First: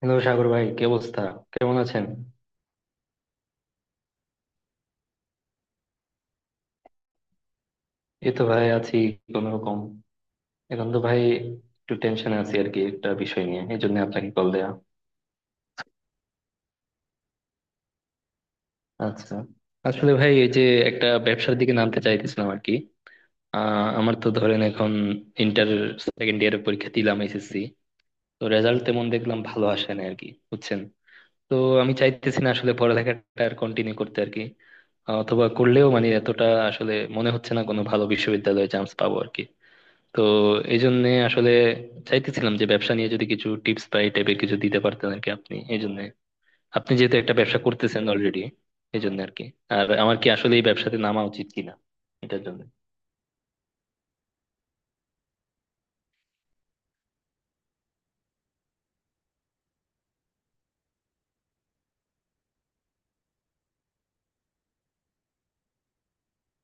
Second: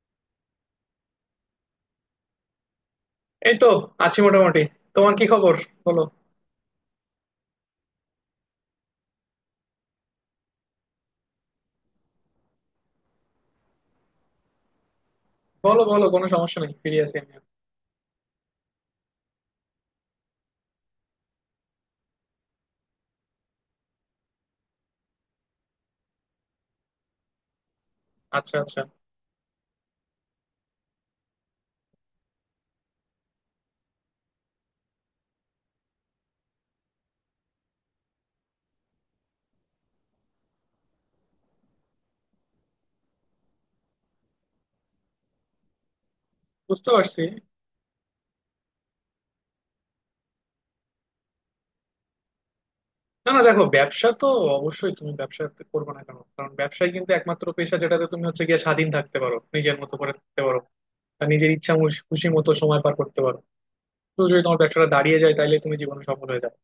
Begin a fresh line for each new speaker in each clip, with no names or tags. Hello Sagar ভাই, কি অবস্থা? কেমন আছেন?
এই তো আছি মোটামুটি। তোমার কি খবর? বলো
এই তো ভাই আছি, কোন রকম। এখন তো ভাই একটু টেনশনে আছি আর কি, একটা বিষয় নিয়ে, এই জন্য আপনাকে কল দেয়া।
বলো। বলো, কোনো সমস্যা নেই, ফিরে আছি আমি।
আচ্ছা, আসলে ভাই এই যে একটা ব্যবসার দিকে নামতে চাইতেছিলাম আর কি। আমার তো ধরেন এখন ইন্টার সেকেন্ড ইয়ারের পরীক্ষা দিলাম এসএসসি। তো
আচ্ছা আচ্ছা,
রেজাল্ট তেমন দেখলাম ভালো আসে না আর কি, বুঝছেন? তো আমি চাইতেছি না আসলে পড়ালেখাটা আর কন্টিনিউ করতে আর কি, অথবা করলেও মানে এতটা আসলে মনে হচ্ছে না কোনো ভালো বিশ্ববিদ্যালয়ে চান্স পাবো আর কি। তো এই জন্য আসলে চাইতেছিলাম যে ব্যবসা নিয়ে যদি কিছু টিপস বা এই টাইপের কিছু দিতে পারতেন আর কি আপনি, এই জন্য।
বুঝতে
আপনি যেহেতু
পারছি।
একটা ব্যবসা করতেছেন অলরেডি, এই জন্য আর কি। আর আমার কি আসলে এই ব্যবসাতে নামা উচিত কিনা, এটার জন্য।
না না দেখো, ব্যবসা তো অবশ্যই তুমি ব্যবসা করবে না কেন? কারণ ব্যবসায় কিন্তু একমাত্র পেশা যেটাতে তুমি হচ্ছে গিয়ে স্বাধীন থাকতে পারো, নিজের মতো করে থাকতে পারো। আর নিজের খুশি মতো সময় পার করতে পারো। তো যদি তোমার ব্যবসাটা দাঁড়িয়ে যায় তাহলে তুমি জীবনে সফল হয়ে যাবে।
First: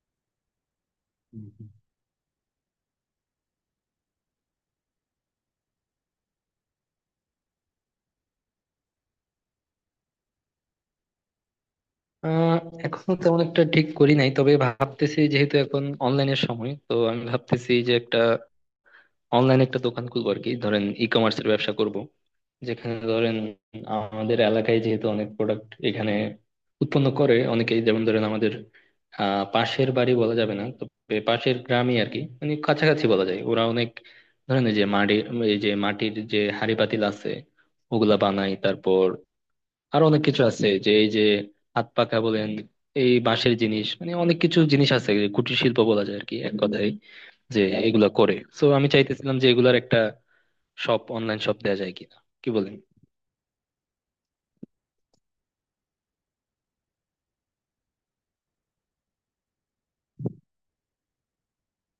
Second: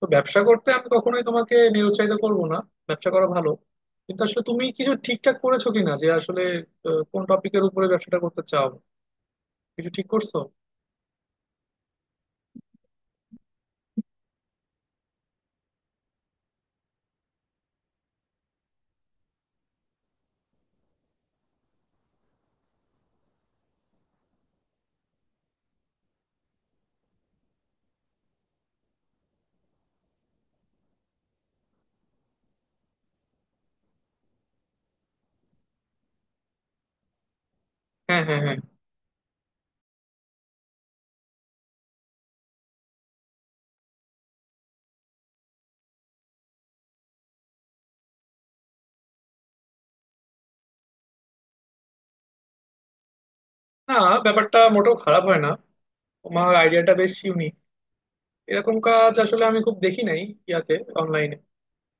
তো ব্যবসা করতে আমি কখনোই
হুম,
তোমাকে
হুম।
নিরুৎসাহিত করবো না। ব্যবসা করা ভালো, কিন্তু আসলে তুমি কিছু ঠিকঠাক করেছো কিনা যে আসলে কোন টপিকের উপরে ব্যবসাটা করতে চাও? কিছু ঠিক করছো?
আহ এখনো তেমন একটা ঠিক করি নাই, তবে ভাবতেছি যেহেতু এখন অনলাইনের সময় তো আমি ভাবতেছি যে একটা অনলাইন একটা দোকান খুলবো আর কি, ধরেন ই কমার্সের ব্যবসা করব। যেখানে ধরেন আমাদের এলাকায় যেহেতু অনেক প্রোডাক্ট এখানে উৎপন্ন করে অনেকেই, যেমন ধরেন আমাদের পাশের বাড়ি বলা যাবে না তবে পাশের গ্রামই আর কি, মানে কাছাকাছি বলা যায়, ওরা অনেক ধরেন এই যে মাটি, এই যে মাটির যে হাঁড়ি পাতিল আছে ওগুলা
হ্যাঁ হ্যাঁ
বানায়,
হ্যাঁ।
তারপর আরো অনেক কিছু আছে যে এই যে হাত পাখা বলেন, এই বাঁশের জিনিস, মানে অনেক কিছু জিনিস আছে যে কুটির শিল্প বলা যায় আর কি এক কথায়, যে এগুলা করে। তো আমি চাইতেছিলাম যে এগুলার একটা শপ, অনলাইন শপ দেওয়া যায় কিনা, কি বলেন?
না, ব্যাপারটা মোটেও খারাপ হয় না। তোমার আইডিয়াটা বেশ ইউনিক, এরকম কাজ আসলে আমি খুব দেখি নাই ইয়াতে, অনলাইনে।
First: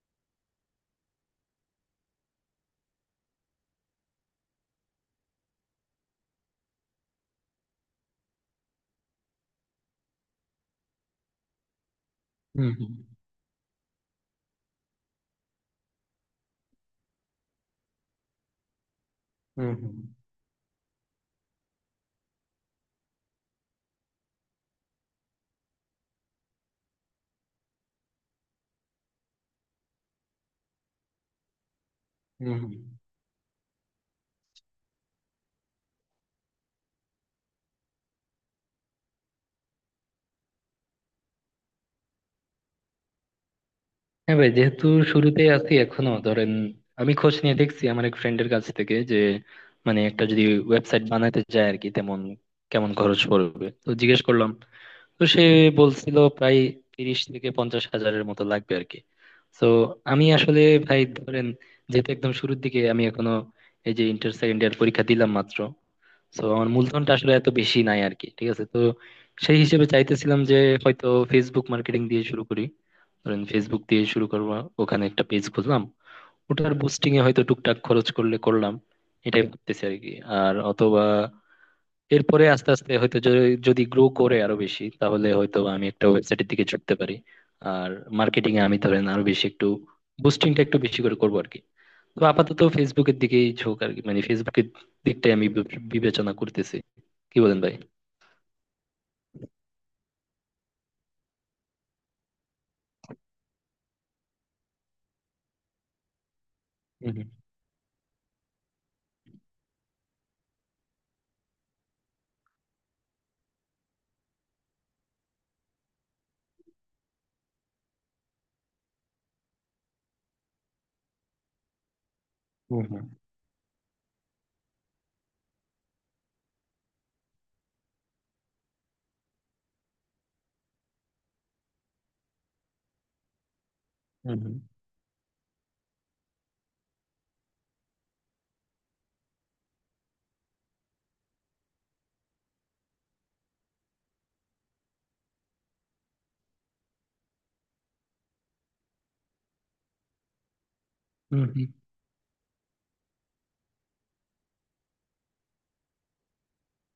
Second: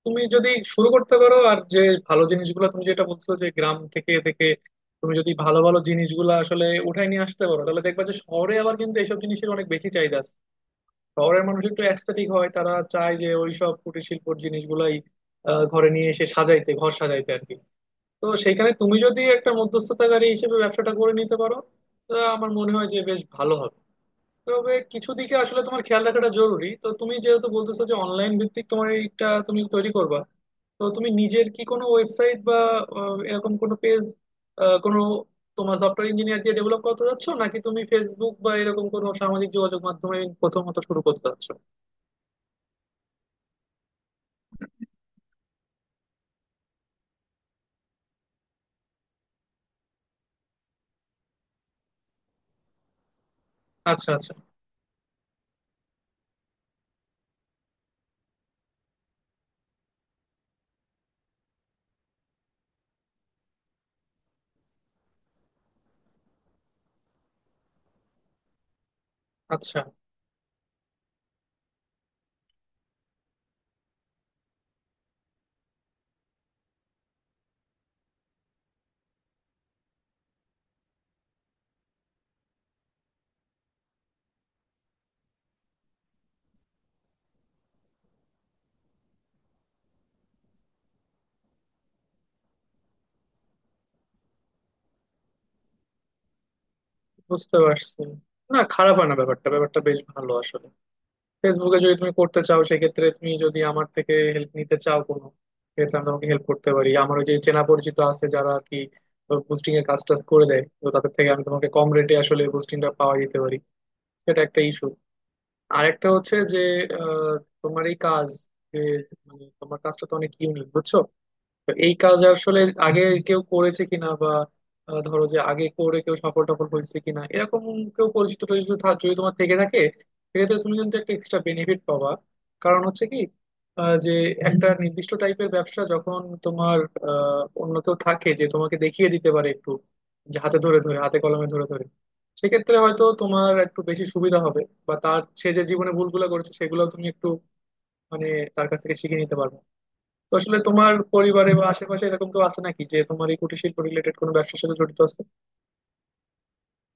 তুমি যদি শুরু করতে পারো, আর যে ভালো জিনিসগুলো তুমি যেটা বলছো যে গ্রাম থেকে থেকে তুমি যদি ভালো ভালো জিনিসগুলো আসলে উঠাই নিয়ে আসতে পারো, তাহলে দেখবা যে শহরে আবার কিন্তু এইসব জিনিসের অনেক বেশি চাহিদা আছে। শহরের মানুষ একটু অ্যাস্থেটিক হয়, তারা চায় যে ওইসব কুটির শিল্পর জিনিসগুলাই ঘরে নিয়ে এসে সাজাইতে, ঘর সাজাইতে আর কি। তো সেখানে তুমি যদি একটা
হম, হম।
মধ্যস্থতাকারী হিসেবে ব্যবসাটা করে নিতে পারো, তো আমার মনে হয় যে বেশ ভালো হবে। তবে কিছু দিকে আসলে তোমার খেয়াল রাখাটা জরুরি। তো তুমি যেহেতু বলতেছো যে অনলাইন ভিত্তিক তোমার এইটা তুমি তৈরি করবা, তো তুমি নিজের কি কোনো ওয়েবসাইট
হম,
বা
হম।
এরকম কোনো পেজ, কোনো তোমার সফটওয়্যার ইঞ্জিনিয়ার দিয়ে ডেভেলপ করতে যাচ্ছ, নাকি তুমি ফেসবুক বা এরকম কোনো সামাজিক যোগাযোগ মাধ্যমে প্রথমত শুরু করতে যাচ্ছ?
হ্যাঁ ভাই, যেহেতু শুরুতে আছি এখনো, ধরেন আমি খোঁজ নিয়ে দেখছি আমার এক ফ্রেন্ডের কাছ থেকে যে মানে একটা যদি ওয়েবসাইট বানাতে যায় আর কি তেমন কেমন খরচ পড়বে, তো
আচ্ছা
জিজ্ঞেস
আচ্ছা
করলাম। তো সে বলছিল প্রায় 30 থেকে 50 হাজারের মতো লাগবে আর কি। তো আমি আসলে ভাই ধরেন যেহেতু একদম শুরুর দিকে আমি, এখনো এই যে ইন্টার সেকেন্ড ইয়ার পরীক্ষা দিলাম মাত্র, তো আমার মূলধনটা আসলে এত বেশি নাই আর কি, ঠিক আছে? তো সেই
আচ্ছা,
হিসেবে চাইতেছিলাম যে হয়তো ফেসবুক মার্কেটিং দিয়ে শুরু করি। ধরেন ফেসবুক দিয়ে শুরু করবো, ওখানে একটা পেজ খুললাম, ওটার বুস্টিং এ হয়তো টুকটাক খরচ করলে করলাম, এটাই ভাবতেছি আর কি। আর অথবা এরপরে আস্তে আস্তে হয়তো যদি গ্রো করে আরো বেশি, তাহলে হয়তো আমি একটা ওয়েবসাইটের দিকে ঝুঁকতে পারি। আর মার্কেটিং এ আমি ধরেন আরো বেশি একটু বুস্টিংটা একটু বেশি করে করবো আর কি। তো আপাতত ফেসবুকের দিকেই ঝোঁক আর কি, মানে ফেসবুকের দিকটাই আমি বিবেচনা করতেছি। কি
বুঝতে
বলেন ভাই?
পারছি। না, খারাপ হয় না ব্যাপারটা, ব্যাপারটা বেশ ভালো আসলে। ফেসবুকে যদি তুমি করতে চাও, সেক্ষেত্রে তুমি যদি আমার থেকে হেল্প নিতে চাও কোনো, সেক্ষেত্রে আমি তোমাকে হেল্প করতে পারি। আমার
হুম,
ওই যে চেনা পরিচিত আছে যারা আর কি বুস্টিং এর কাজ টাজ করে দেয়, তো তাদের থেকে আমি তোমাকে কম রেটে আসলে বুস্টিংটা পাওয়া যেতে পারি। সেটা একটা ইস্যু। আর একটা হচ্ছে যে আহ, তোমার এই কাজ, যে মানে তোমার কাজটা তো অনেক ইউনিক বুঝছো, তো এই কাজ আসলে
হুম।
আগে
হম,
কেউ করেছে কিনা, বা ধরো যে আগে করে কেউ সফল টফল হয়েছে কিনা, এরকম কেউ পরিচিত টরিচিত যদি তোমার থেকে থাকে, সেক্ষেত্রে তুমি কিন্তু একটা এক্সট্রা বেনিফিট পাবা। কারণ হচ্ছে কি, যে
হম। হম, হম।
একটা নির্দিষ্ট টাইপের ব্যবসা যখন তোমার অন্য কেউ থাকে যে তোমাকে দেখিয়ে দিতে পারে একটু, যে হাতে ধরে ধরে, হাতে কলমে ধরে ধরে, সেক্ষেত্রে হয়তো তোমার একটু বেশি সুবিধা হবে। বা তার, সে যে জীবনে ভুলগুলো করেছে সেগুলো তুমি একটু মানে তার কাছ থেকে শিখে নিতে পারবে। তো আসলে তোমার
হুম,
পরিবারে বা
হুম।
আশেপাশে এরকম কেউ আছে নাকি যে তোমার এই কুটির শিল্প রিলেটেড কোনো ব্যবসার সাথে জড়িত আছে?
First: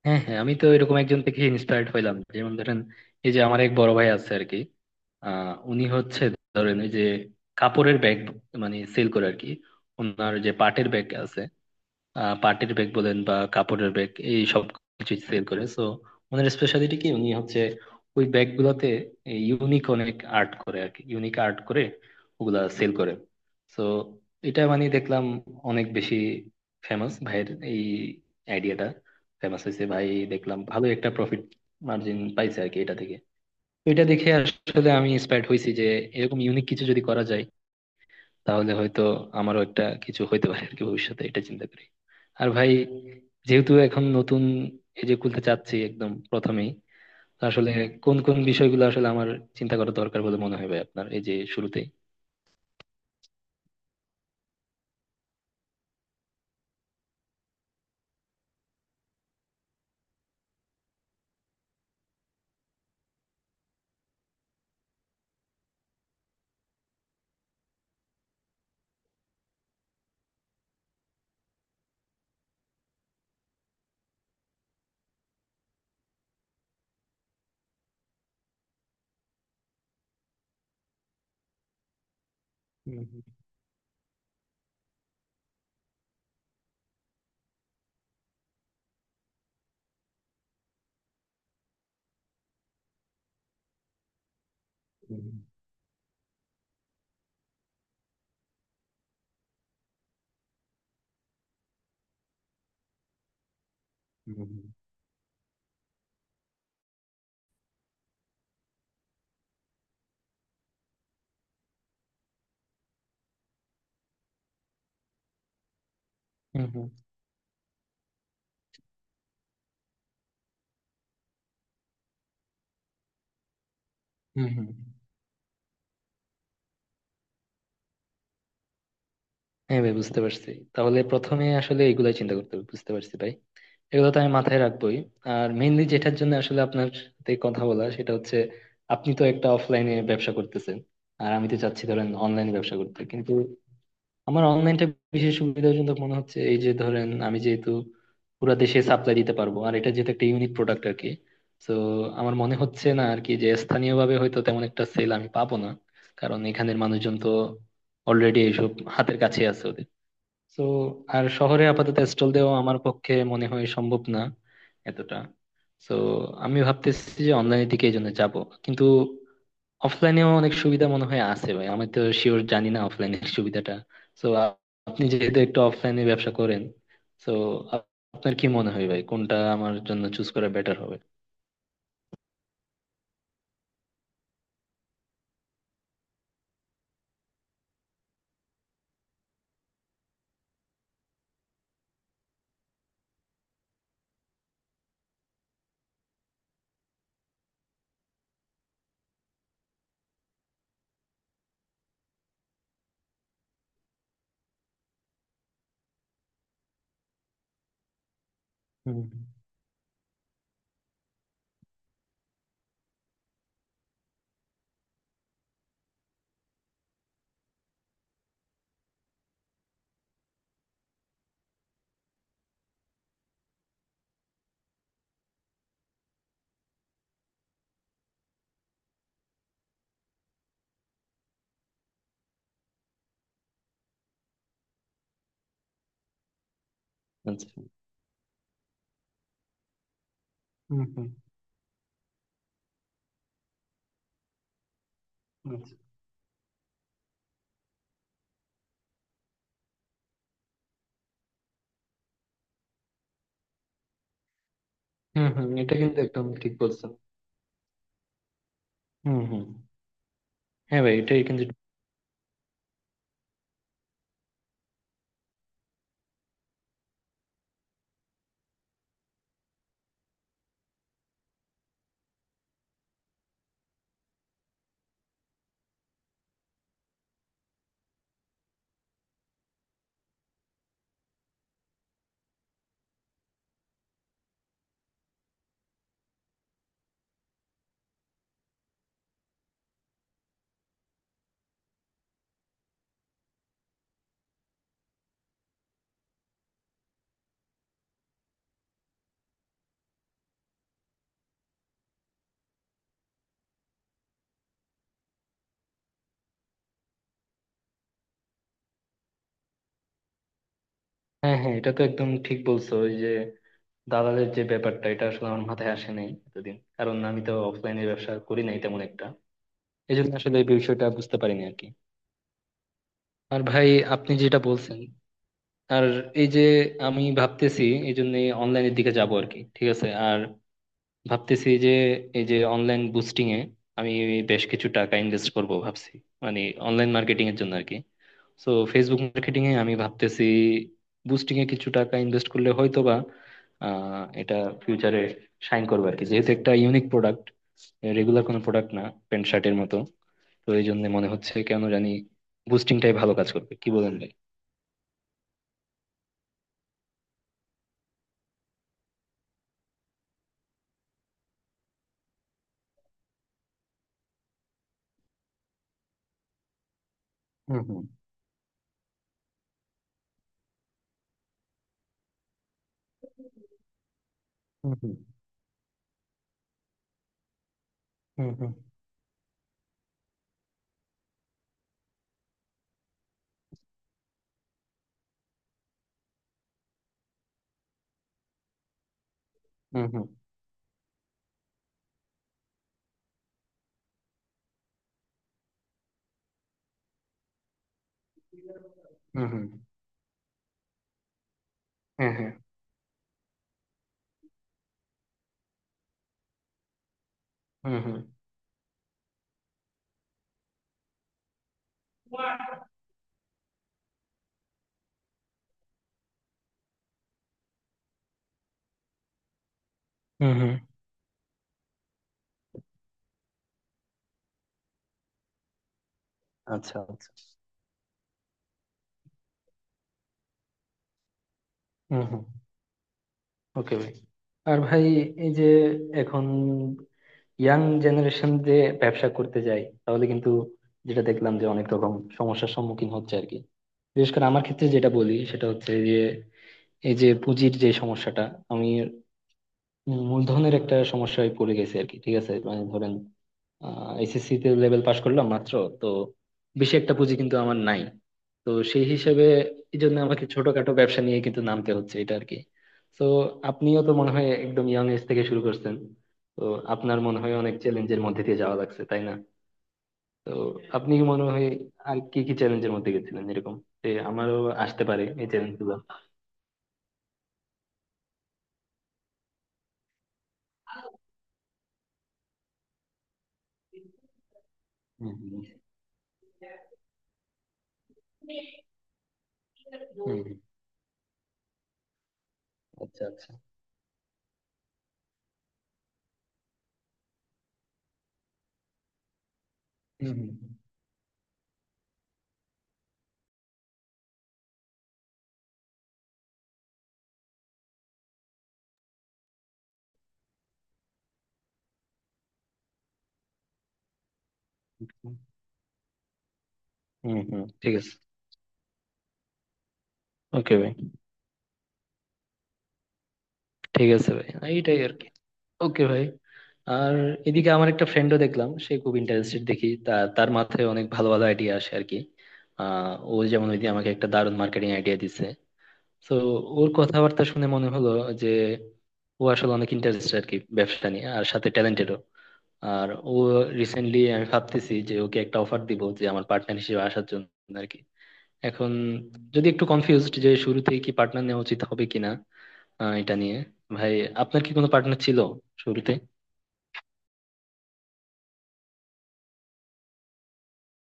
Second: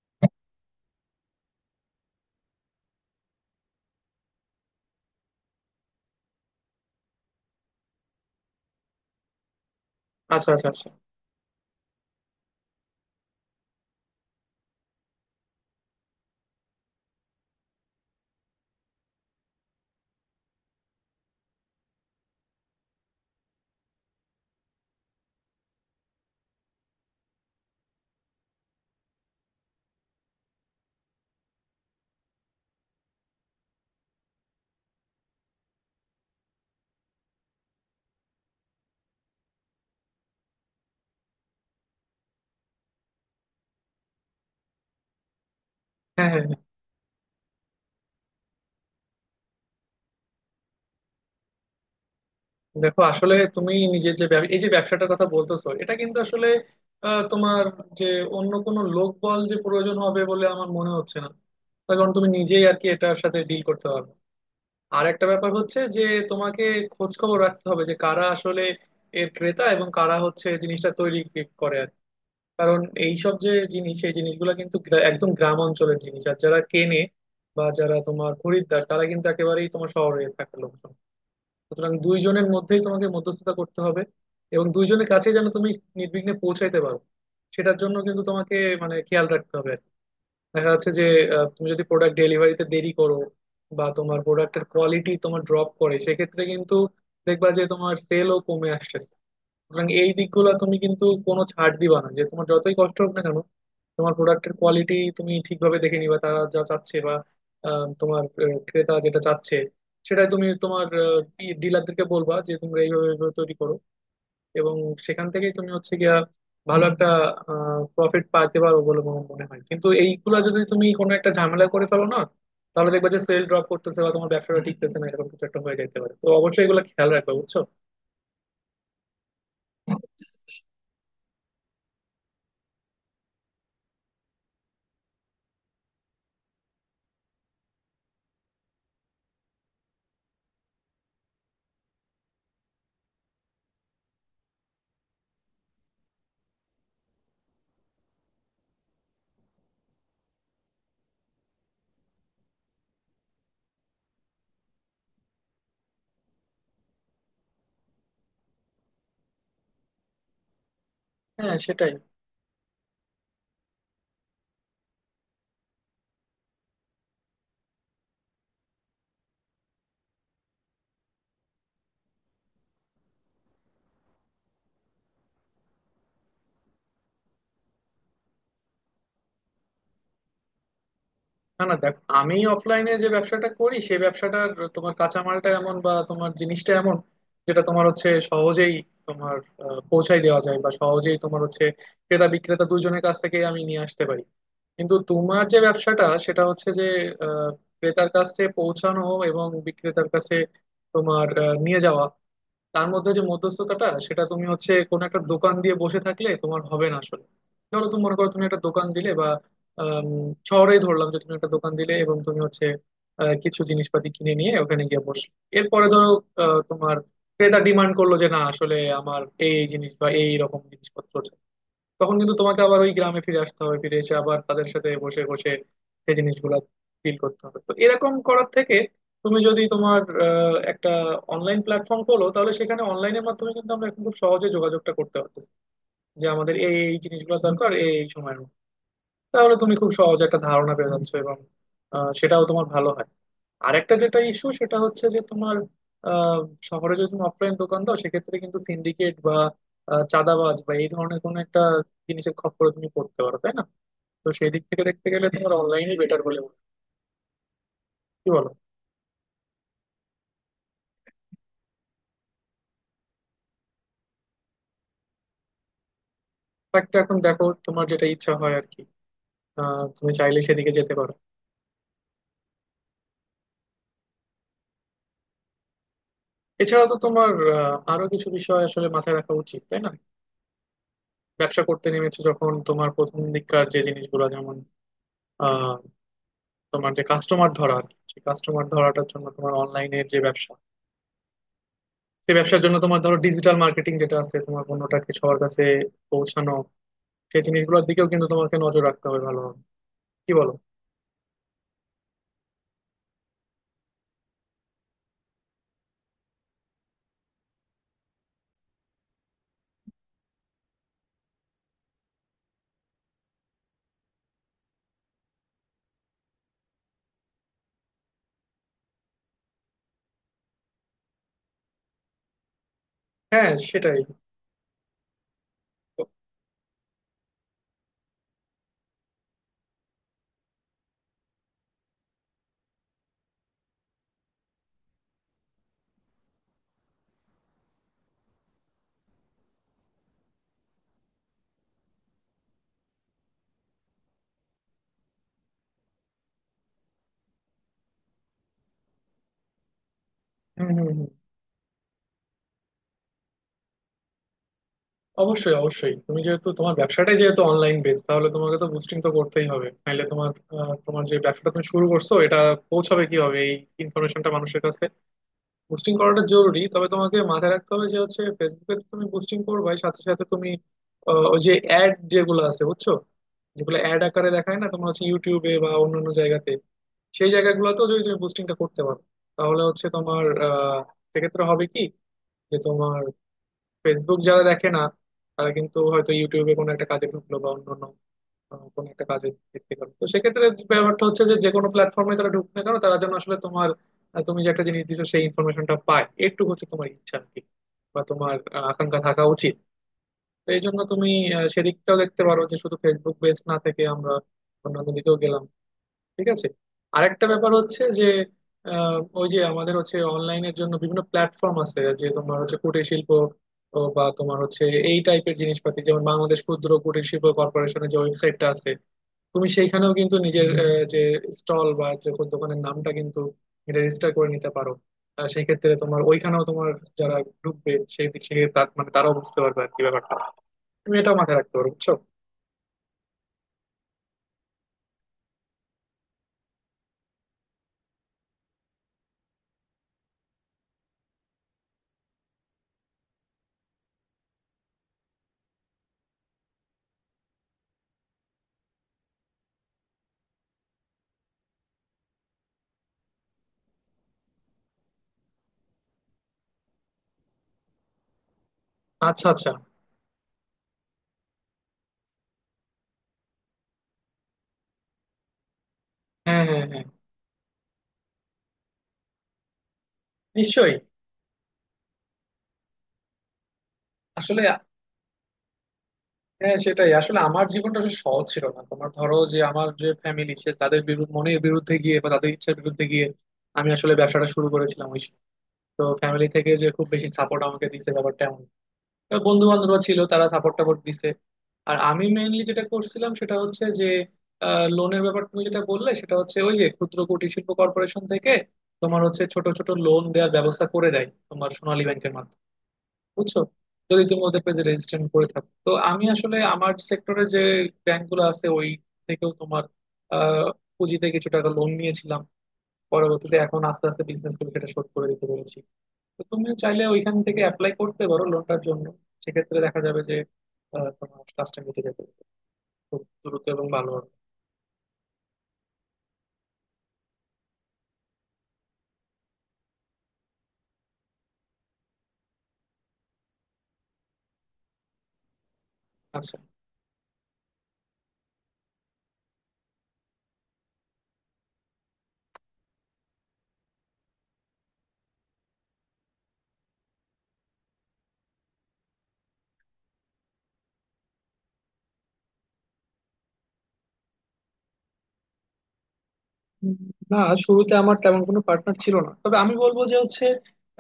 হ্যাঁ হ্যাঁ, আমি তো এরকম একজন থেকে ইন্সপায়ার্ড হইলাম, যেমন ধরেন এই যে আমার এক বড় ভাই আছে আর কি। উনি হচ্ছে ধরেন ওই যে কাপড়ের ব্যাগ মানে সেল করে আর কি, ওনার
আচ্ছা
যে
আচ্ছা
পাটের
আচ্ছা।
ব্যাগ আছে। পার্টির ব্যাগ বলেন বা কাপড়ের ব্যাগ, এই সব কিছু সেল করে। সো ওনার স্পেশালিটি কি, উনি হচ্ছে ওই ব্যাগ গুলাতে ইউনিক অনেক আর্ট করে আর কি, ইউনিক আর্ট করে ওগুলা সেল করে। সো এটা মানে দেখলাম অনেক বেশি ফেমাস, ভাইয়ের এই আইডিয়াটা ফেমাস হয়েছে ভাই। দেখলাম ভালো একটা প্রফিট মার্জিন পাইছে আর কি এটা থেকে। তো এটা দেখে আসলে আমি ইন্সপায়ার্ড হয়েছি যে এরকম ইউনিক কিছু যদি করা যায়, তাহলে হয়তো আমারও একটা কিছু হইতে পারে আর কি ভবিষ্যতে, এটা চিন্তা করি। আর ভাই যেহেতু এখন নতুন, এই যে খুলতে চাচ্ছি একদম
হ্যাঁ হ্যাঁ হ্যাঁ।
প্রথমেই, তো আসলে কোন কোন বিষয়গুলো আসলে আমার চিন্তা করা দরকার বলে মনে হয় ভাই আপনার, এই যে শুরুতেই।
দেখো আসলে তুমি নিজের যে এই যে ব্যবসাটার কথা বলতেছো, এটা কিন্তু আসলে তোমার যে অন্য কোনো লোকবল যে প্রয়োজন হবে বলে আমার মনে হচ্ছে না। তার কারণ তুমি নিজেই আর কি এটার সাথে ডিল করতে পারবে। আর একটা ব্যাপার হচ্ছে যে তোমাকে খোঁজ খবর রাখতে হবে যে কারা আসলে এর ক্রেতা এবং কারা হচ্ছে জিনিসটা তৈরি করে আর কি। কারণ এইসব যে জিনিস, এই জিনিসগুলো কিন্তু একদম গ্রাম অঞ্চলের জিনিস, আর যারা কেনে বা যারা তোমার খরিদ্দার, তারা কিন্তু একেবারেই তোমার শহরে থাকে লোকজন। সুতরাং দুইজনের মধ্যেই
হুম,
তোমাকে মধ্যস্থতা করতে হবে এবং দুইজনের কাছে যেন তুমি নির্বিঘ্নে পৌঁছাইতে পারো, সেটার জন্য কিন্তু তোমাকে মানে খেয়াল রাখতে হবে আর কি। দেখা যাচ্ছে যে তুমি যদি প্রোডাক্ট ডেলিভারিতে দেরি করো বা তোমার প্রোডাক্টের কোয়ালিটি
হুম,
তোমার ড্রপ করে, সেক্ষেত্রে কিন্তু দেখবা যে তোমার সেলও কমে আসছে। সুতরাং এই দিকগুলো তুমি কিন্তু কোনো ছাড় দিবা না, যে তোমার যতই কষ্ট হোক না কেন, তোমার
হুম। হুম,
প্রোডাক্টের
হুম,
কোয়ালিটি তুমি ঠিকভাবে দেখে নিবা। তারা যা চাচ্ছে বা ক্রেতা যেটা চাচ্ছে সেটাই তুমি তোমার ডিলারদেরকে বলবা যে তোমরা এইভাবে এইভাবে তৈরি করো, এবং সেখান থেকেই তুমি হচ্ছে গিয়া
হুম।
ভালো
হুম,
একটা প্রফিট পাইতে পারো বলে আমার মনে হয়। কিন্তু এইগুলা যদি তুমি কোনো একটা ঝামেলা করে ফেলো না, তাহলে দেখবা যে সেল ড্রপ করতেছে বা তোমার
হুম,
ব্যবসাটা
হুম।
টিকতেছে না, এরকম কিছু একটা হয়ে যাইতে পারে। তো অবশ্যই এগুলো খেয়াল রাখবা, বুঝছো।
হ্যাঁ ভাই, বুঝতে পারছি। তাহলে প্রথমে আসলে এগুলাই চিন্তা করতে হবে, বুঝতে পারছি ভাই। এগুলো তো আমি মাথায় রাখবোই। আর মেইনলি যেটার জন্য আসলে আপনার সাথে কথা বলা সেটা হচ্ছে, আপনি তো একটা অফলাইনে ব্যবসা করতেছেন, আর আমি তো চাচ্ছি ধরেন অনলাইনে ব্যবসা করতে। কিন্তু আমার অনলাইনটা বিশেষ সুবিধাজনক মনে হচ্ছে, এই যে ধরেন আমি যেহেতু পুরো দেশে সাপ্লাই দিতে পারবো, আর এটা যেহেতু একটা ইউনিক প্রোডাক্ট আর কি। তো আমার মনে হচ্ছে না আর কি যে স্থানীয়ভাবে হয়তো তেমন একটা সেল আমি পাবো না, কারণ এখানের মানুষজন তো অলরেডি এইসব হাতের কাছে আছে ওদের। তো আর
হ্যাঁ
শহরে
সেটাই।
আপাতত স্টল দেওয়া আমার পক্ষে মনে হয় সম্ভব না এতটা। তো আমি ভাবতেছি যে অনলাইনের দিকে এই জন্য যাবো, কিন্তু অফলাইনেও অনেক সুবিধা মনে হয় আছে ভাই, আমি তো শিওর জানি না অফলাইনের সুবিধাটা। তো আপনি যেহেতু একটু অফলাইনে ব্যবসা করেন, তো আপনার কি মনে হয় ভাই, কোনটা আমার জন্য চুজ করা বেটার হবে?
না না দেখ, আমি অফলাইনে যে ব্যবসাটা করি সেই ব্যবসাটার তোমার কাঁচামালটা এমন, বা তোমার জিনিসটা এমন যেটা তোমার হচ্ছে সহজেই তোমার পৌঁছাই দেওয়া যায়, বা সহজেই তোমার হচ্ছে ক্রেতা বিক্রেতা দুজনের কাছ থেকে আমি নিয়ে আসতে পারি। কিন্তু তোমার যে ব্যবসাটা সেটা হচ্ছে যে আহ, ক্রেতার কাছে পৌঁছানো এবং বিক্রেতার কাছে তোমার নিয়ে যাওয়া, তার মধ্যে যে মধ্যস্থতাটা, সেটা তুমি হচ্ছে কোনো একটা দোকান দিয়ে বসে থাকলে তোমার হবে না আসলে। ধরো তুমি মনে করো তুমি একটা দোকান
হুম।
দিলে বা আম, শহরেই ধরলাম যে তুমি একটা দোকান দিলে এবং তুমি হচ্ছে কিছু জিনিসপাতি কিনে নিয়ে ওখানে গিয়ে বসলে, এরপরে ধরো তোমার ক্রেতা ডিমান্ড করলো যে না আসলে আমার এই এই জিনিস বা এই রকম জিনিসপত্র, তখন কিন্তু তোমাকে আবার ওই গ্রামে ফিরে আসতে হবে, ফিরে এসে আবার তাদের সাথে বসে বসে সেই জিনিসগুলো ফিল করতে হবে। তো এরকম করার থেকে তুমি যদি তোমার একটা অনলাইন প্ল্যাটফর্ম খোলো, তাহলে সেখানে অনলাইনের মাধ্যমে কিন্তু আমরা এখন খুব সহজে যোগাযোগটা করতে পারতেছি যে আমাদের এই এই জিনিসগুলো
আচ্ছা।
দরকার এই এই সময়ের মধ্যে। তাহলে তুমি খুব সহজে একটা ধারণা
হুম,
পেয়ে
হুম।
যাচ্ছ, এবং সেটাও তোমার ভালো হয়। আরেকটা যেটা ইস্যু, সেটা হচ্ছে যে তোমার
আচ্ছা।
আহ, শহরে যদি তুমি অফলাইন দোকান দাও, সেক্ষেত্রে কিন্তু সিন্ডিকেট বা চাঁদাবাজ বা এই ধরনের কোনো একটা জিনিসের খপ্পরে তুমি পড়তে পারো, তাই না। তো সেই দিক থেকে দেখতে গেলে
হুম, হুম,
তোমার
এটা
অনলাইনে
কিন্তু
বেটার
একদম
বলে মনে
ঠিক
হয়।
বলছো।
কি বলো।
হুম, হুম। হ্যাঁ ভাই, এটাই কিন্তু।
একটা এখন দেখো তোমার যেটা ইচ্ছা হয় আর কি, তুমি চাইলে সেদিকে যেতে পারো। এছাড়া তো তোমার আরো কিছু বিষয় আসলে মাথায় রাখা উচিত, তাই না। ব্যবসা করতে নেমেছো যখন, তোমার প্রথম দিককার যে জিনিসগুলো যেমন আহ, তোমার যে কাস্টমার ধরা আর কি, সেই কাস্টমার ধরাটার জন্য তোমার অনলাইনের যে ব্যবসা, সেই ব্যবসার জন্য তোমার ধরো ডিজিটাল মার্কেটিং যেটা আছে, তোমার পণ্যটাকে সবার কাছে পৌঁছানো, সেই জিনিসগুলোর দিকেও কিন্তু তোমাকে নজর রাখতে হবে ভালোভাবে। কি বলো।
হ্যাঁ হ্যাঁ, এটা তো একদম ঠিক বলছো। ওই যে দালালের যে ব্যাপারটা, এটা আসলে আমার মাথায় আসে নাই এতদিন, কারণ আমি তো অফলাইনে ব্যবসা করি নাই তেমন একটা, এই জন্য আসলে এই বিষয়টা বুঝতে পারিনি আর কি। আর
হ্যাঁ
ভাই
সেটাই।
আপনি যেটা বলছেন, আর এই যে আমি ভাবতেছি এই জন্য অনলাইনের দিকে যাব আর কি, ঠিক আছে। আর ভাবতেছি যে এই যে অনলাইন বুস্টিং এ আমি বেশ কিছু টাকা ইনভেস্ট করব ভাবছি, মানে অনলাইন মার্কেটিং এর জন্য আর কি। সো ফেসবুক মার্কেটিং এ আমি ভাবতেছি বুস্টিং এ কিছু টাকা ইনভেস্ট করলে হয়তো বা এটা ফিউচারে শাইন করবে আর কি, যেহেতু একটা ইউনিক প্রোডাক্ট, রেগুলার কোনো প্রোডাক্ট না প্যান্ট শার্টের মতো। তো এই
হুম
জন্য
হুম
মনে
হুম।
হচ্ছে কেন জানি বুস্টিংটাই ভালো কাজ করবে, কি বলেন ভাই?
অবশ্যই অবশ্যই, তুমি যেহেতু তোমার ব্যবসাটাই যেহেতু অনলাইন বেস, তাহলে তোমাকে তো বুস্টিং তো করতেই হবে, নাহলে তোমার তোমার যে ব্যবসাটা তুমি শুরু করছো এটা পৌঁছাবে কিভাবে, এই ইনফরমেশনটা মানুষের কাছে। বুস্টিং করাটা জরুরি, তবে তোমাকে মাথায়
হুম,
রাখতে
হুম,
হবে যে হচ্ছে ফেসবুকে তো তুমি বুস্টিং করবাই, সাথে সাথে তুমি ওই যে অ্যাড যেগুলো আছে বুঝছো, যেগুলো অ্যাড আকারে দেখায় না তোমার হচ্ছে, ইউটিউবে বা অন্যান্য জায়গাতে, সেই জায়গাগুলোতেও যদি তুমি
হুম, হুম।
বুস্টিংটা করতে পারো, তাহলে হচ্ছে তোমার সেক্ষেত্রে হবে কি যে তোমার ফেসবুক যারা দেখে না, তারা কিন্তু হয়তো ইউটিউবে কোনো একটা কাজে ঢুকলো বা অন্যান্য কোনো একটা কাজে ভিত্তি করে, তো
হুম,
সেক্ষেত্রে যে ব্যাপারটা হচ্ছে, যে যে কোনো প্ল্যাটফর্মে তারা ঢুকবে না কেন, তারা যেন আসলে তোমার তুমি যে একটা জিনিস দিচ্ছ সেই ইনফরমেশনটা পায়, একটু হচ্ছে তোমার ইচ্ছা আর কি, বা তোমার আকাঙ্ক্ষা
হুম,
থাকা
হুম,
উচিত। তো এই জন্য তুমি সেদিকটাও
হুম, হুম, হুম।
দেখতে
হ্যাঁ হ্যাঁ।
পারো, যে শুধু ফেসবুক বেস না থেকে আমরা অন্যান্য দিকেও গেলাম। ঠিক আছে। আরেকটা ব্যাপার
হুম,
হচ্ছে
হুম,
যে ওই যে আমাদের হচ্ছে অনলাইনের জন্য বিভিন্ন প্ল্যাটফর্ম আছে যে তোমার হচ্ছে কুটির শিল্প ও, বা তোমার হচ্ছে এই টাইপের জিনিসপাতি, যেমন বাংলাদেশ ক্ষুদ্র কুটির শিল্প কর্পোরেশনের যে ওয়েবসাইটটা আছে, তুমি সেইখানেও কিন্তু
হুম,
নিজের
হুম।
যে স্টল বা যে দোকানের নামটা কিন্তু রেজিস্টার করে নিতে পারো। সেই ক্ষেত্রে তোমার ওইখানেও তোমার
আচ্ছা, আচ্ছা।
যারা ঢুকবে, সেই দিক থেকে তার মানে তারাও বুঝতে পারবে আর কি ব্যাপারটা। তুমি এটাও মাথায় রাখতে পারো, বুঝছো।
হুম, হুম। ওকে ভাই। আর ভাই এই যে এখন ইয়াং জেনারেশন যে ব্যবসা করতে যায়, তাহলে কিন্তু যেটা দেখলাম যে অনেক রকম সমস্যার সম্মুখীন হচ্ছে আর কি। বিশেষ করে আমার ক্ষেত্রে যেটা বলি সেটা হচ্ছে যে এই যে পুঁজির যে সমস্যাটা, আমি মূলধনের একটা সমস্যায় পড়ে গেছে আর কি, ঠিক আছে? মানে ধরেন এসএসসি তে লেভেল পাস করলাম মাত্র, তো বেশি একটা পুঁজি কিন্তু আমার নাই। তো সেই হিসেবে
আচ্ছা আচ্ছা।
এই জন্য আমাকে ছোটখাটো ব্যবসা নিয়ে কিন্তু নামতে হচ্ছে এটা আর কি। তো আপনিও তো মনে হয় একদম ইয়াং এজ থেকে শুরু করছেন,
হ্যাঁ
তো
হ্যাঁ হ্যাঁ,
আপনার মনে হয় অনেক চ্যালেঞ্জের মধ্যে দিয়ে যাওয়া লাগছে তাই না? তো
নিশ্চয়ই।
আপনি মনে হয় আর কি কি চ্যালেঞ্জের মধ্যে গেছিলেন এরকম, যে আমারও
আসলে
আসতে পারে এই চ্যালেঞ্জ গুলো?
হ্যাঁ সেটাই, আসলে আমার জীবনটা আসলে সহজ ছিল না। তোমার ধরো যে আমার যে ফ্যামিলি, সে তাদের বিরুদ্ধে, মনের বিরুদ্ধে গিয়ে বা তাদের ইচ্ছার বিরুদ্ধে গিয়ে আমি আসলে ব্যবসাটা শুরু করেছিলাম ওই
হম,
সময়।
হম,
তো ফ্যামিলি থেকে যে খুব বেশি সাপোর্ট আমাকে দিয়েছে ব্যাপারটা, বন্ধু বান্ধবরা ছিল,
হম।
তারা সাপোর্ট টাপোর্ট দিছে। আর আমি মেইনলি যেটা
আচ্ছা,
করছিলাম
আচ্ছা।
সেটা হচ্ছে যে, লোনের ব্যাপার তুমি যেটা বললে, সেটা হচ্ছে ওই যে ক্ষুদ্র কুটির শিল্প কর্পোরেশন থেকে তোমার হচ্ছে ছোট ছোট লোন
হম,
দেওয়ার ব্যবস্থা করে দেয় তোমার সোনালী ব্যাংকের মাধ্যমে, বুঝছো। যদি তুমি ওদের পেজে রেজিস্ট্রেশন করে থাকো, তো আমি আসলে আমার সেক্টরে যে ব্যাংকগুলো আছে ওই থেকেও তোমার আহ পুঁজিতে কিছু টাকা লোন নিয়েছিলাম, পরবর্তীতে এখন আস্তে আস্তে বিজনেস করে সেটা শোধ করে
হম।
দিতে পেরেছি। তো তুমি চাইলে ওইখান
হুম,
থেকে
হুম,
অ্যাপ্লাই
ঠিক আছে।
করতে পারো লোনটার জন্য। সেক্ষেত্রে দেখা যাবে যে
ওকে ভাই।
তোমার কাজটা মিটে যাবে খুব দ্রুত এবং
ঠিক
ভালো হবে।
আছে ভাই, হ্যাঁ, এইটাই আর কি। ওকে ভাই। আর এদিকে আমার একটা ফ্রেন্ডও দেখলাম সে খুব ইন্টারেস্টেড, দেখি তার মাথায় অনেক ভালো ভালো আইডিয়া আসে আর কি। ও যেমন ওইদিন আমাকে একটা দারুণ মার্কেটিং আইডিয়া দিছে। তো
আচ্ছা।
ওর কথাবার্তা শুনে মনে হলো যে ও আসলে অনেক ইন্টারেস্টেড আর কি ব্যবসা নিয়ে, আর সাথে ট্যালেন্টেডও। আর ও রিসেন্টলি, আমি ভাবতেছি যে ওকে একটা অফার দিব যে আমার পার্টনার হিসেবে আসার জন্য আর কি। এখন যদি একটু কনফিউজড যে শুরুতেই কি পার্টনার নেওয়া উচিত হবে কিনা, আহ, এটা নিয়ে। ভাই আপনার কি কোনো পার্টনার ছিল শুরুতে?
উম, না, শুরুতে আমার তেমন কোনো পার্টনার ছিল না, তবে আমি বলবো যে হচ্ছে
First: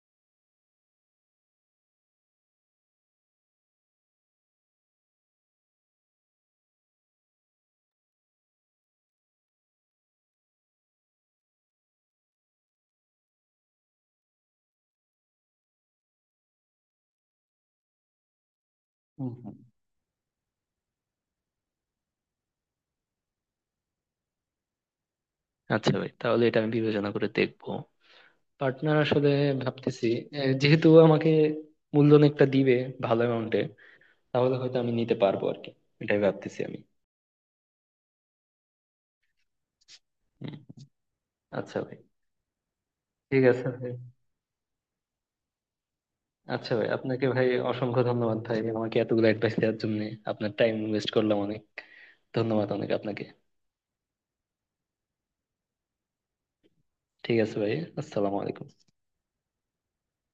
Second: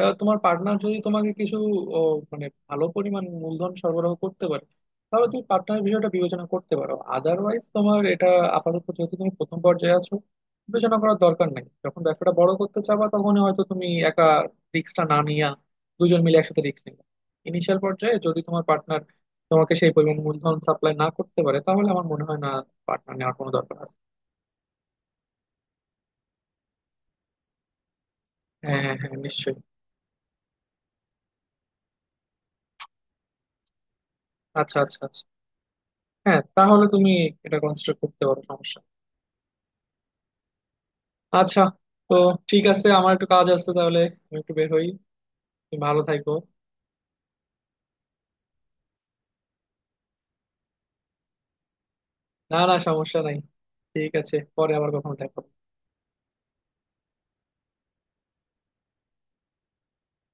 তোমার পার্টনার যদি তোমাকে কিছু ও, মানে ভালো পরিমাণ মূলধন সরবরাহ করতে পারে, তাহলে তুমি পার্টনার বিষয়টা বিবেচনা করতে পারো। আদারওয়াইজ তোমার এটা আপাতত যেহেতু তুমি প্রথম পর্যায়ে আছো, বিবেচনা করার দরকার নাই। যখন ব্যবসাটা বড় করতে চাবা, তখন হয়তো তুমি একা রিস্কটা না নিয়ে দুজন মিলে একসাথে রিস্ক নিবে। ইনিশিয়াল পর্যায়ে যদি তোমার পার্টনার
হুম, হুম।
তোমাকে সেই পরিমাণ মূলধন সাপ্লাই না করতে পারে, তাহলে আমার মনে হয় না পার্টনার নেওয়ার কোনো দরকার আছে।
আচ্ছা ভাই, তাহলে এটা আমি বিবেচনা করে দেখবো
হ্যাঁ হ্যাঁ
পার্টনার
হ্যাঁ,
আসলে।
নিশ্চয়ই।
ভাবতেছি, আহ, যেহেতু আমাকে মূলধন একটা দিবে ভালো অ্যামাউন্টে, তাহলে
আচ্ছা
হয়তো আমি
আচ্ছা
নিতে
আচ্ছা।
পারবো আর কি। এটাই
হ্যাঁ
ভাবতেছি আমি।
তাহলে তুমি এটা কনসিডার করতে পারো, সমস্যা না।
হুম।
আচ্ছা।
আচ্ছা ভাই।
তো ঠিক আছে, আমার একটু
ঠিক
কাজ
আছে
আছে
ভাই।
তাহলে, আমি একটু বের হই, তুমি ভালো থাকো।
আচ্ছা ভাই, আপনাকে ভাই অসংখ্য ধন্যবাদ ভাই আমাকে এতগুলো অ্যাডভাইস দেওয়ার জন্য। আপনার টাইম ওয়েস্ট করলাম অনেক,
না
ধন্যবাদ
না,
অনেক
সমস্যা
আপনাকে।
নাই। ঠিক আছে, পরে আবার কখনো দেখা হবে।
ঠিক আছে ভাই। আসসালামু আলাইকুম।